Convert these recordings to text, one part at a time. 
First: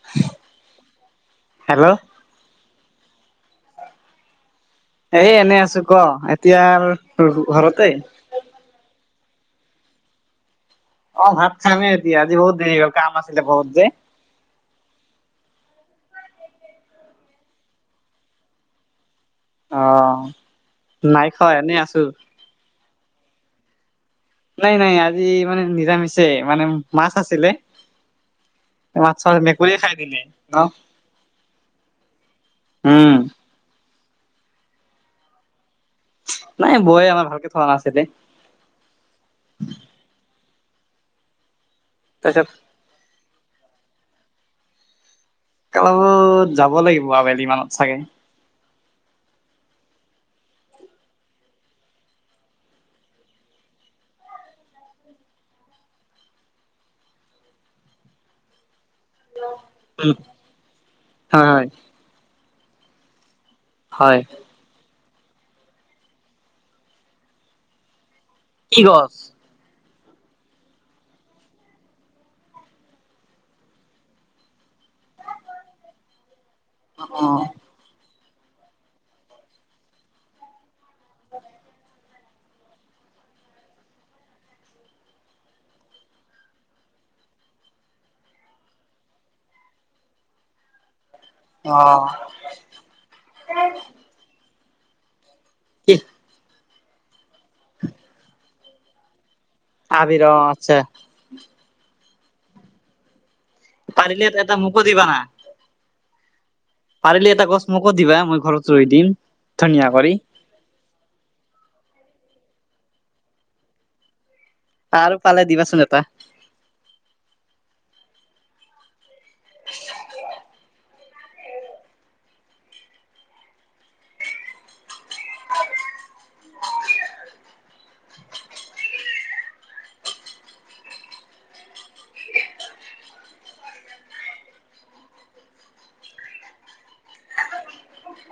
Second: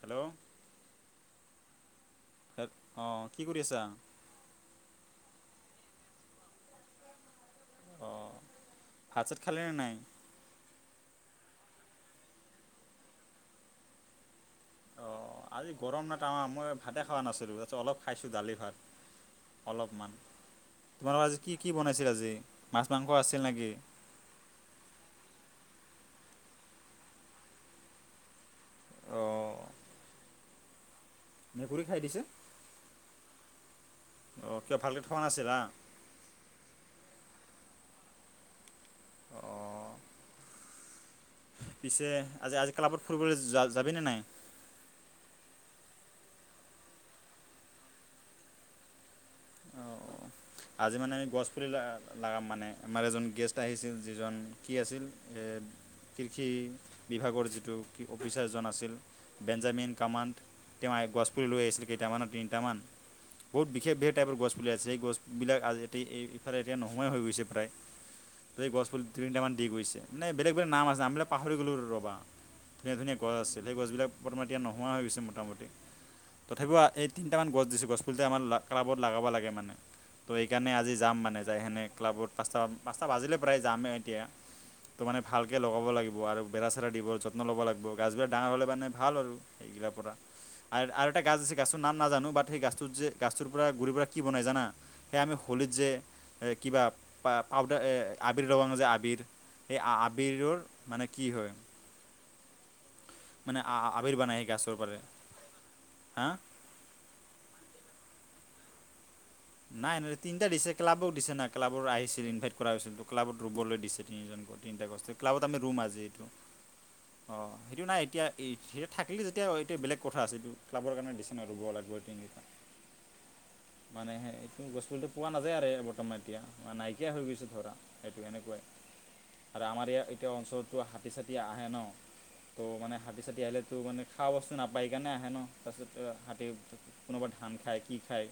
Hello? Hello? তাক অঁ কি কৰি আছা? এই এনে আছোঁ ক? এতিয়া আৰু ৰু ঘৰতে? অঁ, ভাত - ছাত খালে নে নাই? অ ভাত খাম হে এতিয়া আজি বহুত দেৰি হ'ল কাম আছিলে বহুত যে। অ, আজি গৰম ন তামাম, মই ভাতে খোৱা নাছিলোঁ তাৰপিছত অলপ খাইছোঁ দালি, ভাত অ অলপমান, তোমালোকৰ নাই আজি খোৱা কি কি এনেই আছো বনাইছিল আজি? মাছ - মাংস আছিল নেকি? নাই নাই আজি মানে নিৰামিষে মানে মাছ আছিলে। মাছৰ অঁ মেকুৰীয়ে খাই দিলে, অ। মেকুৰী খাই দিছে? উম। অঁ কিয় ভালকে থোৱা নাছিলা? নাই বৌয়ে আমাৰ ভালকে থোৱা নাছিলে। অ অ পিছে তাৰপিছত আজি আজি ক্লাবত ফুৰিবলৈ যোৱা যাবিনে নাই? ক্লাবত যাব লাগিব আবেলিমানত চাগে। অ অ। আজি মানে এই গছ পুলি ল লাগাম মানে আমাৰ এজন গেষ্ট আহিছিল যিজন কি আছিল এ কৃষি বিভাগৰ যিটো কি অফিচাৰজন আছিল। বেঞ্জামিন উম কামাণ্ড তেওঁ গছপুলি লৈ হয় হয় আহিছিলে কেইটামান তিনিটামান। বহুত বিশেষ বে হয় টাইপৰ গছপুলি আছে, সেই গছ সেইবিলাক আজ এ ইফালে এতিয়া নোহোৱাই হৈ গৈছে প্ৰায়, টো কি গছপুলি দুই গছ তিনিটামান দি গৈছে। নাই বেলেগ বেলেগ নাম আছে নামবিলাক পাহৰি গলোঁ ৰ'বা। ধুনীয়া ধুনীয়া গছ আছিল সেই গছবিলাক বৰ্তমান এতিয়া নোহোৱা হৈ গৈছে মোটামুটি। তথাপিও এই অ তিনিটামান গছ দিছো গছপুলিতে আমাৰ ক্লাবত লগাব লাগে মানে। তো সেইকাৰণে আজি যাম মানে যায় সেনে ক্লাবত পাঁচটা পাঁচটা বাজিলে প্ৰায় যামেই এতিয়া। তো মানে ভালকে লগাব লাগিব আৰু বেৰা চেৰা দিব লাগিব যত্ন ল'ব লাগিব গাছবিলাক ডাঙৰ হ'লে মানে ভাল আৰু। সেইবিলাৰ পৰা। আৰু আৰু এটা গাছ আছে অ গাছৰ নাম নাজানোঁ, বাট সেই গাছটোৰ যে গাছটোৰ পৰা গুৰি পৰা কি বনায় জানা? সেয়া আমি হোলিত যে কি কিবা পাউদাৰ আবিৰ লগাওঁ যে আবিৰ। সেই আবিৰ অ আবিৰৰ আচ্ছা মানে কি হয়। মানে আবিৰ পাৰিলে বনাই সেই এটা গাছৰ মোকো পাৰই, দিবা না হাঁ! পাৰিলে এটা গছ মোকো দিবা মই ঘৰত ৰুই দিম। ধুনীয়া নাই কৰি এনেকে আৰু তিন তিনিটা দিছে ক্লাবক দিছে না ক্লাবত আহিছিল ইনভাইট কৰা হৈছিল, ক্লাবত ৰুবলৈ দিছে তিনিজন কৈ। তিনিটা গছ টো আৰু ক্লাবত পালে আমি ৰুম দিবাচোন আজি এটা। এইটো। অ সেইটো নাই এতিয়া এতিয়া থাকিলে যেতিয়া এতিয়া বেলেগ কথা আছে এইটো ক্লাবৰ কাৰণে দিছে। ৰুব লাগিব তিনিটা, মানে হে এইটো গছপুলিটো পোৱা নাযায় আৰু বৰ্তমান এতিয়া, নাইকিয়া হৈ গৈছে ধৰা এইটো এনেকুৱাই। আৰু আমাৰ ইয়া এতিয়া অঞ্চলতটো হাতী ছাতী আহে ন। ত' মানে হাতী চাতী আহিলে তো মানে খোৱা বস্তু নাপায় কাৰণে আহে ন তাৰপিছত হাতী কোনোবা ধান খায় কি খায়।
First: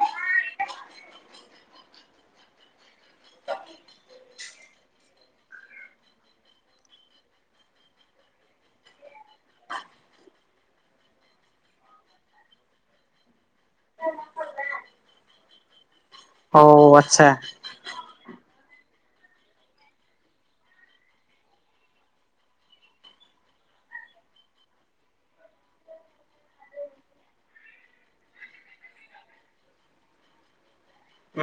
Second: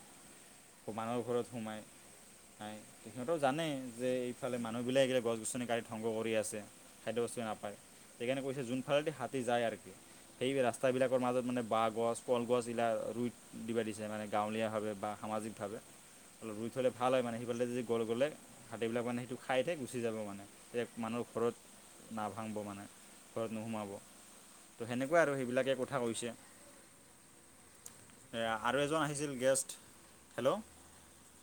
আকৌ মানুহৰ ঘৰত সোমায়। নাই সিহঁতও জানে যে এইফালে মানুহবিলাক গছ-গছনি কাটি ধ্বংস কৰি আছে। খাদ্যবস্তুৱে নাপায়, সেইকাৰণে কৈছে যোনফালেদি হাতী যায় আৰু কি। সেই ৰাস্তাবিলাকৰ মাজত মানে বাঁহ গছ কলগছ এইবিলাক ৰুই দিব দিছে মানে গাঁৱলীয়াভাৱে বা সামাজিকভাৱে অলপ অ ৰুই থ'লে ভাল হয় আচ্ছা মানে সেইফালে যদি গ'ল গ'লে হাতীবিলাক মানে সেইটো খাই খাই গুচি যাব মানে তেতিয়া মানুহৰ ঘৰত নাভাংব মানে, ঘৰত নোসোমাব। ত' সেনেকুৱা আৰু সেইবিলাকে কথা কৈছে। আৰু এজন আহিছিল গেষ্ট, হেল্ল'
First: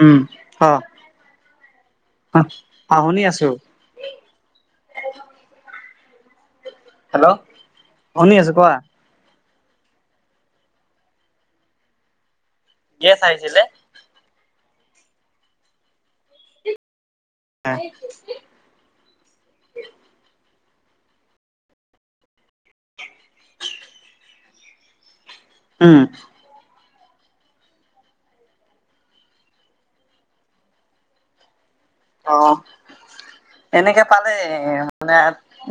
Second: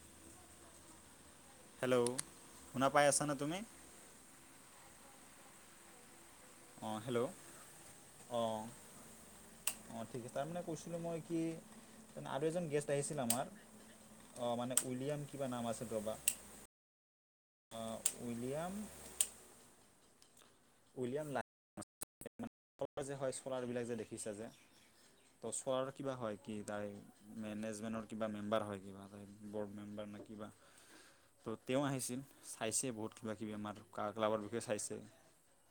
উম অহ, হেল্ল' শুনা পাই অহশুনি আছানে আছো। তুমি অৱ হেল্ল', শুনি অৱ আছো কোৱা অৱ ঠিক আছে তাৰমানে কৈছিলোঁ মই কি, তাৰমানে আৰু এজন গেষ্ট গেছ আহিছিল আমাৰ আহিছিলে অ মানে উইলিয়াম কিবা নাম আছে ৰবা। অ উইলিয়াম, উইলিয়াম নাই [unintelligible] হয় চলাৰ বিলাক যে দেখিছা যে ত' চলাৰ উম কিবা হয়। কি তাই মেনেজমেণ্টৰ কিবা মেম্বাৰ হয় কিবা তাই ব'ৰ্ড মেম্বাৰ নে কিবা। ত' তেওঁ আহিছিল অ চাইছে বহুত কিবা কিবি আমাৰ এনেকে ক পালে ক্লাবৰ বিষয়ে চাইছে। মানে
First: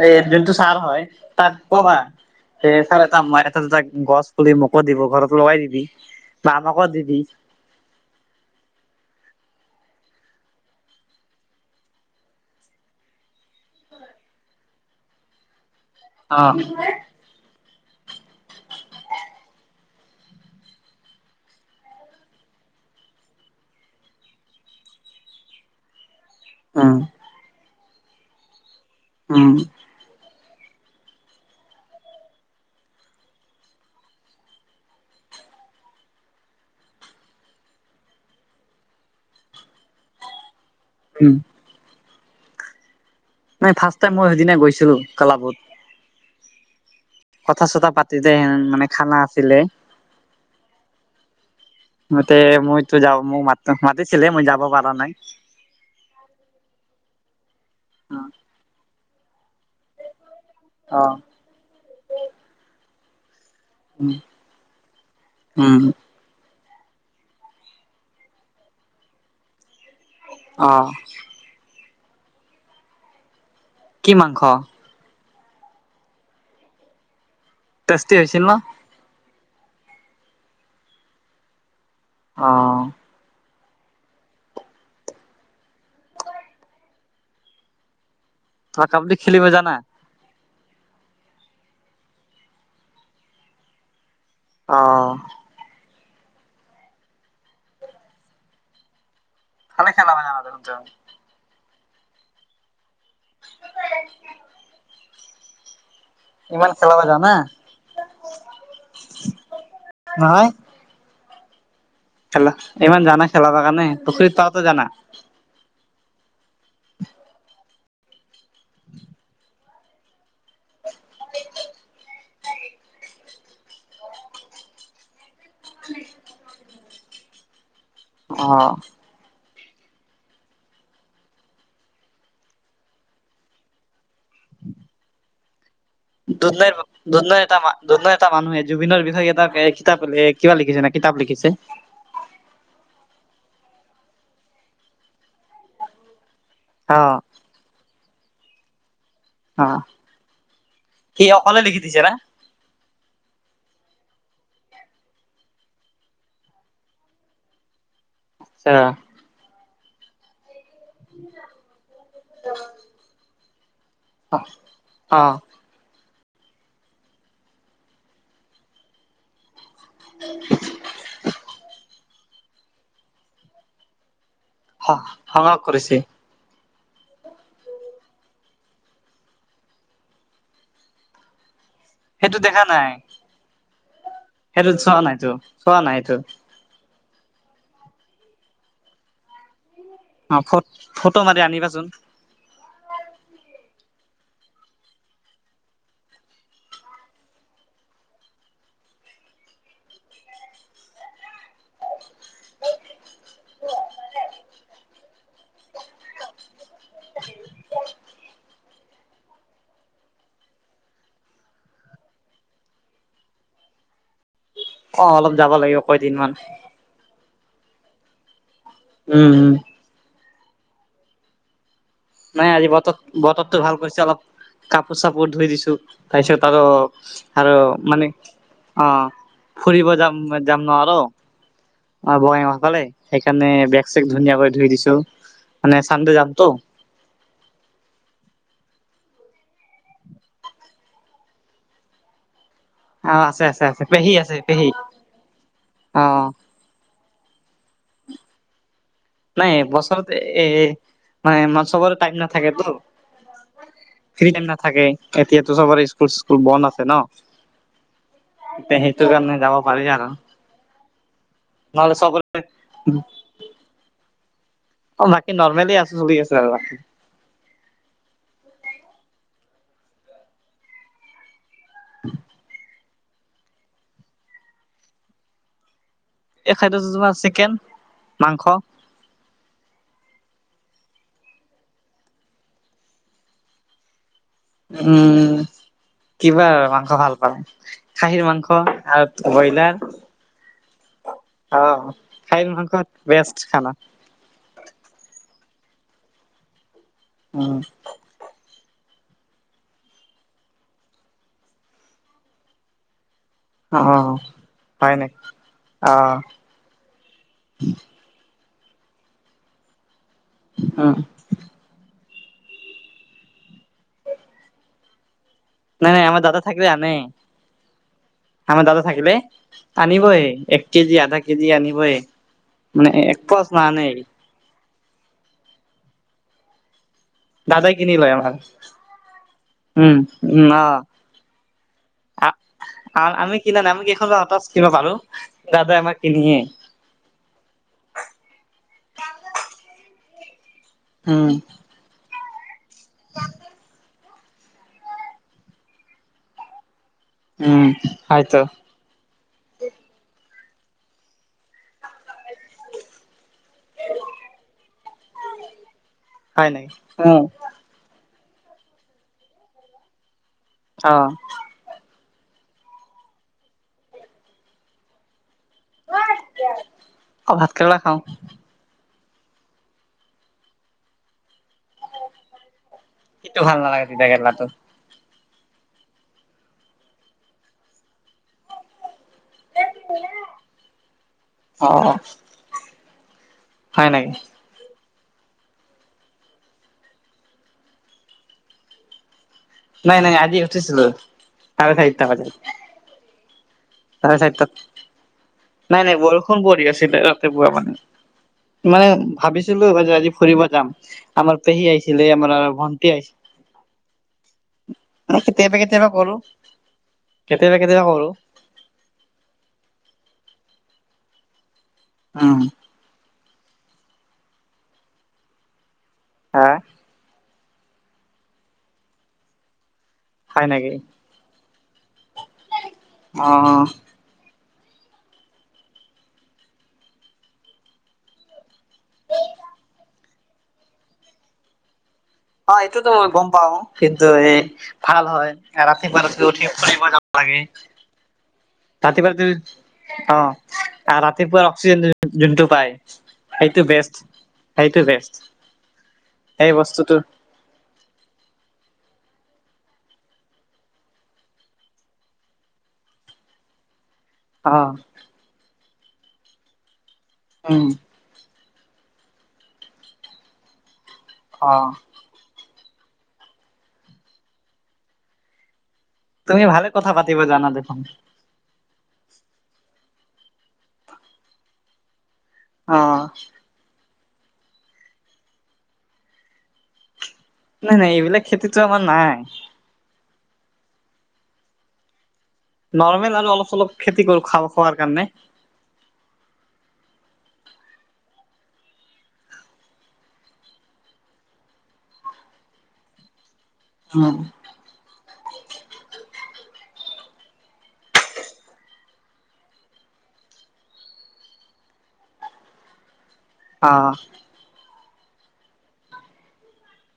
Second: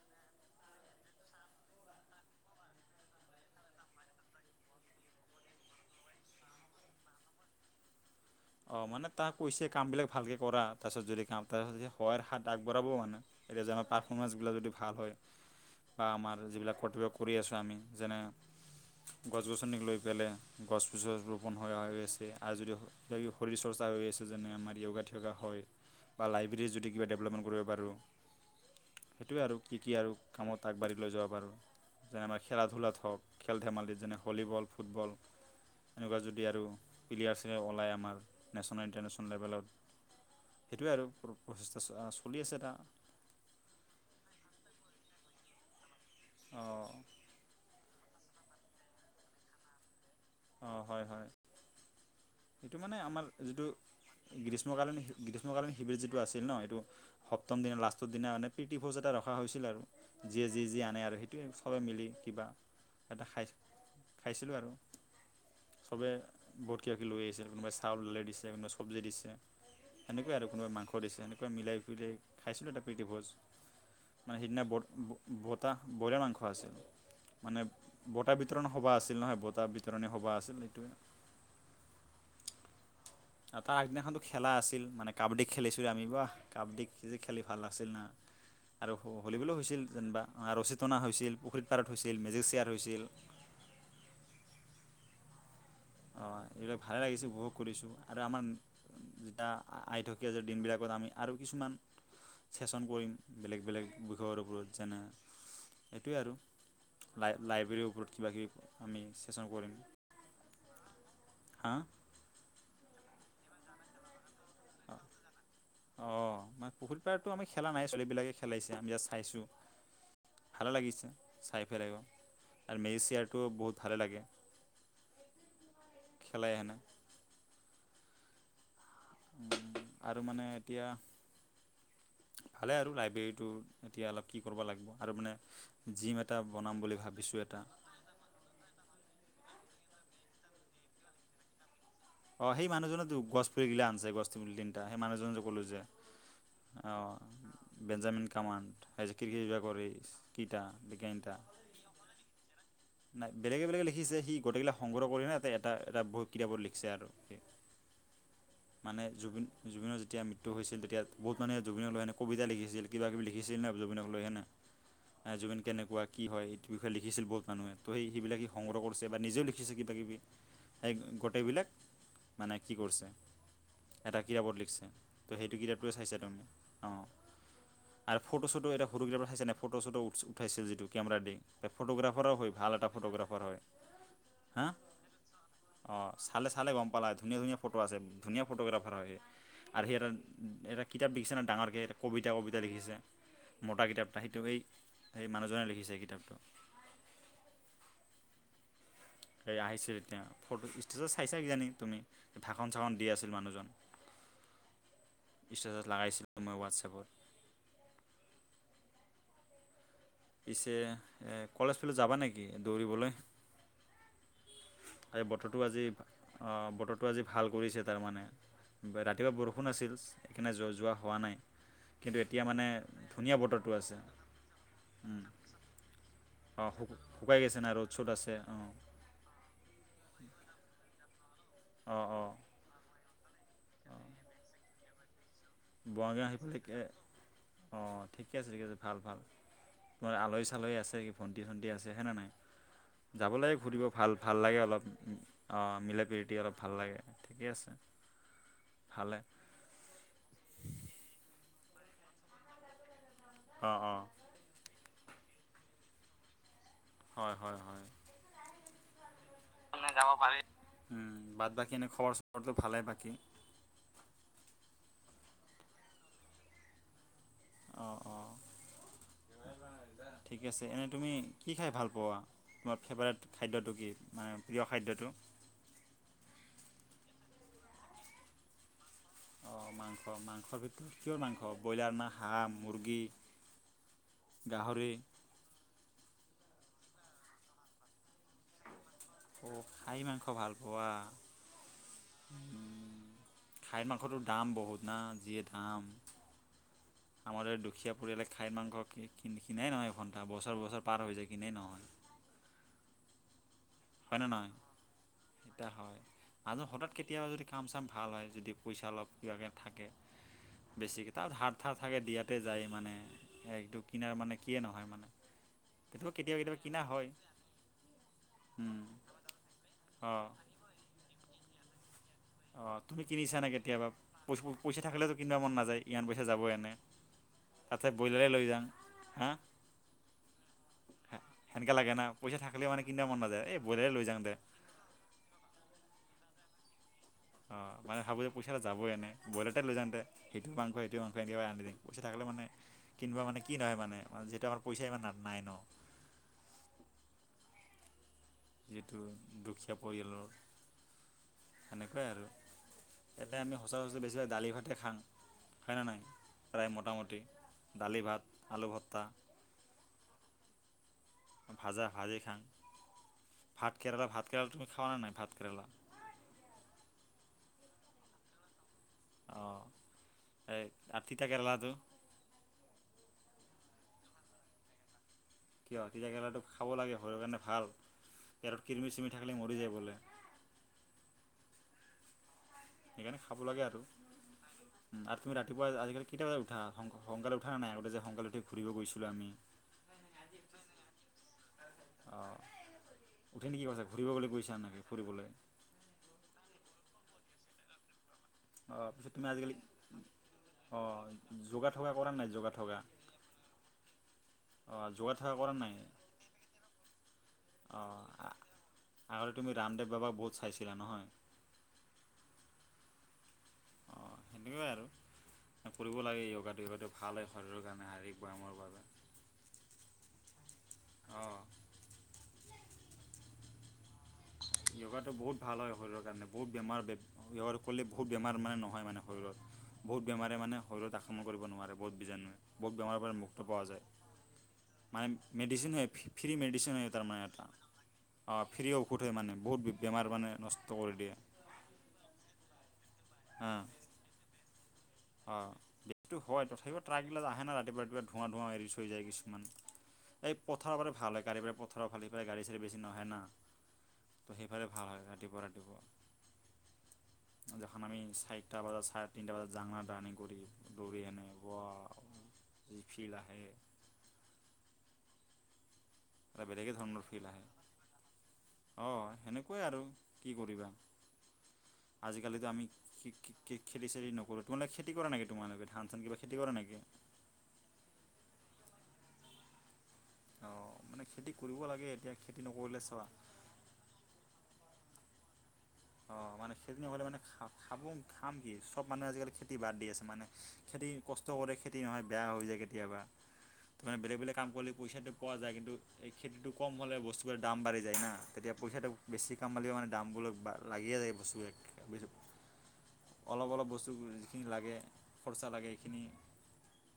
এই [unintelligible] ছাৰ হয় তাত ক'বা। এ ছাৰ এটা মই এটা দুটা গছ পুলি মোকো দিব ঘৰত লগাই দিবি। [unintelligible] দিবি। অ মানে তাক কৈছে কামবিলাক ভালকে কৰা তাৰপিছত যদি কাম তাৰপিছত সহায়ৰ হাত আগবঢ়াব মানে। এতিয়া যে আমাৰ পাৰফৰ্মেঞ্চবিলাক যদি ভাল হয়, বা অ আমাৰ যিবিলাক কৰ্তব্য কৰি আছোঁ আমি যেনে, গছ গছনিক লৈ পেলাই গছ [unintelligible] ৰোপণ হৈ [unintelligible] আছে আৰু যদি কিবা কিবি শৰীৰ চৰ্চা হৈ আছে, যেনে আমাৰ য়োগা থিয়গা হয়। বা লাইব্ৰেৰী যদি উম কিবা ডেভলপমেণ্ট কৰিব পাৰোঁ। সেইটোৱে উম আৰু কি কি আৰু কামত আগবাঢ়ি লৈ যাব পাৰোঁ। যেনেবা খেলা ধূলাত হওক। খেল ধেমালি যেনে হলীবল, ফুটবল। এনেকুৱা যদি আৰু প্লিয়া আছে অলায় আমাৰ নেচনেল ইণ্টাৰনেচনেল লেভেলত সেইটোৱে আৰু উম প্ৰ [unintelligible] আছে এটা। নাই ফাষ্ট টাইম মই সেইদিনা গৈছিলো ক্লাবত। অঁ। কথা চথা পাতিলে হেন মানে খানা আছিলে। অঁ। হয় হয়। মতে সেইটো মানে মইতো যাব আমাৰ মোক মাত যিটো মাতিছিলে মই যাব পৰা গ্ৰীষ্মকালীন নাই। [unintelligible] কালীন শিবিৰ যিটো আছিল ন। সেইটো সপ্তম দিনা লাষ্টৰ দিনা মানে প্ৰীতি ভোজ এটা ৰখা হৈছিল আৰু। যিয়ে যি যি আনে আৰু অ'। সেইটোৱে চবে মিলি কিবা সেতে খাই। খাইছিলোঁ আৰু উম, চবে বহুত কিবা কিবি লৈ আহিছে। কোনোবাই চাউল উলিয়াই দিছে, কোনোবাই চব্জি দিছে। সেনেকুৱাই আৰু কোনোবাই অ', মাংস দিছে এনেকুৱা মিলাই [unintelligible] খাইছিলোঁ এটা প্ৰীতিভোজ। কি মানে মাংস সিদিনা বত ব বতাহ ব্ৰইলা মাংস আছিল। মানে টেষ্টি বঁটা হৈছিল ন? বিতৰণ সভা আছিল নহয়। বঁটা বিতৰণী সভা আছিল, এইটোৱে। অ। তাৰ আগদিনাখনতো খেলা আছিল মানে কাবাডী খেলিছিলোঁৱে আমি বাঃ। কাবাডী খেলি ভাল লাগিছিল না তই আৰু কাবাডী খেলিব হলীবলো জানা? হৈছিল যিনবা। আ ৰচী টনা হৈছিল, পুখুৰীত পাৰত হৈছিল, মেজিক শ্বেয়াৰ হৈছিল। অ। অঁ এইবিলাক ভালে লাগিছে উপভোগ কৰিছোঁ। আৰু আমাৰ [unintelligible] ভালে আই খেলাব থকীয়া জানা আছে দেখোন তই, দিনবিলাকত আমি আৰু কিছুমান চেচন কৰিম বেলেগ বেলেগ বিষয়ৰ ওপৰত যেনে এইটোৱে আৰু ইমান খেলাব লাই জানা লাইব্ৰেৰীৰ ওপৰত কিবাকিবি আমি চেচন কৰিম। নহয়। হা। খেলা ইমান জানা খেলাবা কাণে? পুখুৰীত পাৰটো জানা। অঁহ। মানে পুখুৰীপাৰতো আমি খেলা নাই। চলিবিলাকে খেলাইছে, আমি জাস্ত চাইছো। ভালে লাগিছে, চাই পেলাইও। আৰু মেজিক চিয়াৰটো বহুত ভালে লাগে। খেলাইহেনে। অ। আৰু মানে এতিয়া ভালে আৰু লাইব্ৰেৰীটো এতিয়া অলপ কি কৰিব লাগিব আৰু মানে। জিম এটা বনাম বুলি ভাবিছোঁ এটা। দুধনৈ এটা মানুহে জুবিনৰ বিষয়ে এটা কে কিতাপ লে কিবা লিখিছেনে কিতাপ লিখিছে। অ। সেই মানুহজনেতো গছ পুলিগিলা আনছে, গছ পুলি তিনিটা। সেই মানুহজন যে ক'লো যে। অঁ। অ', বেঞ্জামিন কামাণ্ড। অ', সি [unintelligible] অকলে লিখি দিছে না? নাই। বেলেগে বেলেগ লিখিছে সি গটেইকেইলা সংগহ কৰি ন [unintelligible] এটা এটা ভ কিতাপ [unintelligible] [unintelligible] অ', মানে জুবিন জুবিনৰ যেতিয়া মৃতু ত', হৈছিল। তেতিয়া বহুত মানে জুবিনক লৈ কবিত লিখিছিল। কিবা কিবি লিখিছিল ন জুবিন লৈ কেনা এ, জুবিন কেনেকুৱা কি হয়। এইটোৰ বিষয়ে লিখিছিল। বহুত মানুহে তো সেই সেইবিলাকি সংগ্ৰহ কৰিছে বা নিজেও লিখিছে কিবাকিবি। [unintelligible] গোটেইবিলাক মানে কি কৰিছে। এটা কিতাপত লিখ অ', ত', সংগ্ৰহ সেইটো কিতাপটোৱে কৰিছে। চাইছা তামানে অ, আৰু ফটো চটো এটা ফৰুটোগ্ৰাফাৰ চাইছে নাই। ফটো শ্বটো উঠ উঠাইছিল যিটো কেমেৰা দি। ফটোগ্ৰাফাৰো সেইটো হয়। দেখা ভাল এটা নাই ফটোগ্ৰাফাৰ হয়। হা সেইটো চোৱা নাইতো চোৱা অ, নাই এইটো চালে গম পালে। ধুনীয়া ধুনীয়া ফটো আছে। ধুনীয়া ফটোগ্ৰাফাৰ হয়, আৰু সিটা। অ ফ এটা কিতাপ ফটো দেখিছে মাৰি না ডাঙৰ কে আনিবাচোন এটা কবিতা কবিতা লিখিছে মতা কিতাপ এটা সেইটো এই সেই মানুহজনে লিখিছে। কিতাপটো। হে আহিছে। এতিয়া ফট ইছ চাইছা কিজানি তুমি ভাষণ চাসন দি আছিল। মানুহজন ষ্টেটাছ লগাইছিলো। মই হোৱাটছএপত পিছে কলেজ ফালে যাবা নেকি দৌৰিবলৈ অ এই অলপ যাব বতৰটো লাগিব আজি কেইদিন মান বত ত', আজি ভাল কৰিছে। তাৰমানে উম ৰাতিপুৱা উম বৰষুণ আছিল। সেইকাৰণে যোৱা হোৱা নাই। কিন্তু এতিয়া নাই। মানে আজি বতত ধুনীয়া বতৰতো বতৰটো ভাল আছে কৰিছে অলপ কাপোৰ উম, চাপোৰ ধুই দিছো তাৰপিছত আৰু অঁ শুক- শুকাই আৰু গৈছে না ৰ'দ মানে চ'দ আছে অঁ অ, ফুৰিব যাম যাম ন আৰু অঁ অ, অঁ বঙাইগাঁও ফালে। সেইকাৰণে বেক চেক ধুনীয়া কৰি ধুই দিছো মানে চান্দে যামটো। অ', ঠিকে আছে। ঠিকে আছে। ভাল-ভাল তোমাৰ আলহী চালহী আছে। কি ভণ্টি চণ্টি আছে। হেনে নাই। অ আছে যাবলৈ আছে সুধিব আছে ভাল পেহী আছে ভাল লাগে। পেহী অলপ অ মিলে প্ৰিতি অলপ। ভাল লাগে। ঠিকেই আছে। ভালে নাই। বছৰতৰত এ মানে মঞ্চবৰ টাইম নাথাকেতো। অ', অ, ফ্ৰী টাইম নাথাকে। এতিয়াতো চবৰে স্কুল চকুল বন্ধ আছে ন? হয় হয় হয় সেইটোৰ কাৰণে যাব মানে পাৰি আৰু যাব পাৰি। বাদ বাকী এনে নহ'লে খবৰ চবৰে চবৰটো ভালেই বাকী অ', বাকী নৰ্মেলি আছো চলি আছে আৰু অ', অ, ঠিক আছে। এনেই তুমি কি খাই ভাল পোৱা? তোমাৰ ফেভাৰেট খাদ্যটো কি মানে প্ৰিয় খাদ্যটো? এই খাদ্যটো তোমাৰ চিকেন, মাংস অ', মাংস মাংসৰ ভিতৰত কিহৰ মাংস ব্ৰইলাৰ না হাঁহ, মুৰ্গী? গাহৰি উম', কিবা আৰু মাংস ভাল পাও খাহিৰ মাংস আৰু অঁ ব্ৰইলাৰ খাহী মাংস ভাল পোৱা অ', কাশীৰ মংস বেষ্ট খানা। [unintelligible] দাম বহুত না যিয়ে দাম আমাৰ উম এই দুখীয়া পৰিয়ালে কাশীৰ মাংস কিনাই নহয় এ ঘণ্টা বছৰ বছৰ পাৰ হৈ যায় কিনাই নহয়। অ', হয়নে নহয় হয় নে? হয় আৰু হঠাৎ কেতিয়াবা যদি কাম চাম ভাল হয়। যদি পইচা অলপ কিবা কে থাকে। উম বেছিকৈ তাত হাত ধাৰ থাকে দিয়াতে যায় মানে সেইটো কিনাৰ মানে কিয়ে নহয় মানে নাই নাই কেতিয়াবা আমাৰ দাদা কেতিয়াবা থাকিলে কিনা আনে হয়। আমাৰ দাদা উম, থাকিলে আনিবই অঁ এক কেজি, আধা কেজি আনিবই। মানে একপোৱাটো নানেই। পচ পইচা থাকিলেতো কিনিবা মন নাযায় ইমান পইচা যাব এনেই, দাদাই তাত চাই কিনি লয় ব্ৰইলাৰেই আমাৰ লৈ যাওঁ। হা। উম, উম, সেনেকা লাগে না। পইচা অ'। থাকিলেও মানে কিনিব মন নাযায়, এই ব্ৰইলাৰে লৈ যাওঁ দে। কিবা কালো দাদাই আমাক কিনিয়েই। অঁ, মানে ভাবো যে পইচটো যাবই এনে ব্ৰইলাৰকে লৈ যাওঁতে, সেইটো মাংস, সেইটো মাংস উম, এনেকা ৰান্ধিবি। পইচা থাকিলে মানে কিনিব মানে কি নহয় মানে যিহেতু আমাৰ পইচা ইমান নাই ন। উম, হয় তো। যিটো দুখীয়া পৰিয়ালৰ সেনেকুৱাই আৰু। ইয়াতে আমি সচৰাচৰ বেছিভাগেই দালি ভাতে খাওঁ, হয় না নহয়? হয় প্ৰায় নেকি? মোটামুটি উম, দালি ভাত, আলু ভত্তা। অঁ। ভাজা ভাজি খাং। ভাত কেৰেলা, ভাত কেৰেলা তুমি খোৱা নে নাই ভাত কেৰেলা? অঁ, ভাত কেৰেলা খাওঁ। অঁ, এই তিতা কেৰেলাটো? সেইটো ভাল নালাগে তিতা কেৰেলাটো। কিয়? তিতা কেৰেলাটো খাব লাগে শৰীৰৰ কাৰণে ভাল, পেটত কৰিমি চিৰমি থাকিলে মৰি যায় বোলে। অঁ, অঁ। সেইকাৰণে খাব লাগে আৰু। আৰু তুমি ৰাতিপুৱা আজিকালি কেইটা বজাত উঠা? সোনকালে উঠা না নাই, আগতে যে সোনকালে উঠি ঘূৰিব গৈছিলোঁ আমি। নাই নাই আজি উঠিছিলো চাৰে চাৰিটা অ, বজাত। উঠি খিনি কি কৰিছা, চাৰে ঘূৰিবলৈ চাৰিটাত। গৈছে নে নাই ঘূৰিবলৈ? নাই নাই বৰষুণ পৰি আছিল ৰাতি পুৱা মানে। অ, মানে পিছত তুমি আজিকালি ভাবিছিলোঁ মই যে আজি ফুৰিব যাম অঁ আমাৰ পেহী যোগা থকা আহিছিলে কৰা নাই আমাৰ যোগা থকা ভণ্টি আহিছিল। [inaudible] অঁ যোগা থকা কৰা কেতিয়াবা নাই কেতিয়াবা কৰো, কেতিয়াবা কেতিয়াবা অঁ কৰো। আগতে তুমি ৰামদেৱ বাবাক বহুত চাইছিলা নহয়। উম। অঁ, সেনেকুৱাই আৰু কৰিব লাগে হা, য়োগা যোগাটো। ভাল হয় শৰীৰৰ কাৰণে, শাৰীৰিক ব্যায়ামৰ বাবে। হয় নেকি? অঁ। অঁ, অহ। য়োগাটো বহুত ভাল হয় শৰীৰৰ কাৰণে, বহুত বেমাৰ ব্যৱহাৰ কৰিলে- বহুত বেমাৰ মানে নহয় মানে শৰীৰত, বহুত বেমাৰে মানে শৰীৰত আক্ৰমণ কৰিব নোৱাৰে বহুত বীজাণুৱে। অ বহুত এইটোতো বেমাৰৰ পৰা গম মুক্ত পাও পোৱা যায়। কিন্তু এই ভাল মানে হয় মেডিচিন হৈ, ৰাতিপুৱা ৰাতিপুৱা ফ্ৰী উঠি মেডিচিন ফুৰিব হয় যাব তাৰমানে লাগে এটা। ফ্ৰী ঔষধ ৰাতিপুৱা হয় মানে বহুত বেমাৰ অ মানে নষ্ট কৰি দিয়ে। ৰাতিপুৱাৰ অক্সিজেন যোনটো পায় হা সেইটো বেষ্ট, সেইটো বেষ্ট। অঁ, সেইটো হয়, সেই তথাপিও বস্তুটো ট্ৰাকবিলাক আহে না ৰাতিপুৱা, ৰাতিপুৱা ধোঁৱা ধোঁৱা এৰি থৈ যায় কিছুমান। এই পথাৰ হলে ভাল হয়, গাড়ী পথাৰৰ ভাল সিফালে গাড়ী চাড়ী বেছি নহয় না। অ সেইফালে ভাল হয় ৰাতিপুৱা ৰাতিপুৱা। উম যখন আমি চাৰিটা বজাত, চাৰে তিনিটা বজাত জাং না ৰানিং কৰি দৌৰি এনে। অ ৱাও যি ফিল আহে। তুমি এটা ভালে বেলেগেই কথা পাতিব জানা দেখোন। অ এনেকুৱাই আৰু কি কৰিবা, আজিকালিতো আমি অ শিক কি খেতি চেতি নকৰোঁ তোমালোকে খেতি কৰা নেকি তোমালোকে ধন চান কিবা খেতি কৰা নেকি। নাই নাই এইবিলাক খেতিটো আমাৰ নাই। অ, মানে খেতি কৰিব লাগে এতিয়া। খেতি নকৰিলে চোৱা নৰ্মেল আৰু অলপ চলপ খেতি কৰো খাব খোৱাৰ কাৰণে। অ মানে খেতি নকৰিলে মানে খাবো খাম কি চব মানুহে আজিকালি খেতি বাদ দি আছে মানে। খেতি কষ্ট কৰে খেতি নহয় বেয়া হৈ যায় কেতিয়াবা তাৰমানে বেলেগ বেলেগ কাম কৰিলে পইচাটো। পোৱা যায় কিন্তু, এই খেতিটো কম হ'লে বস্তুবোৰৰ দাম বাঢ়ি যায় না, তেতিয়া পইচাটো বেছি কামালীও মানে দামবোৰো বা। লাগিয়ে যায় বস্তু বিলাক, অলপ অলপ অ বস্তু। কি লাগে খৰচা লাগে এইখিনি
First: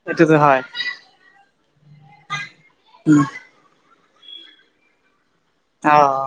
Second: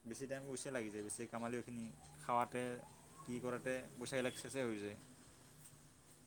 বেছি এইটোতো টাইম হয় পইচাই লাগি যায় বেছি। গেমালিওখিনি খাৱাতে, উম কি কৰোতে পইচাবিলাক চেছেই হৈ যায়। অ অ,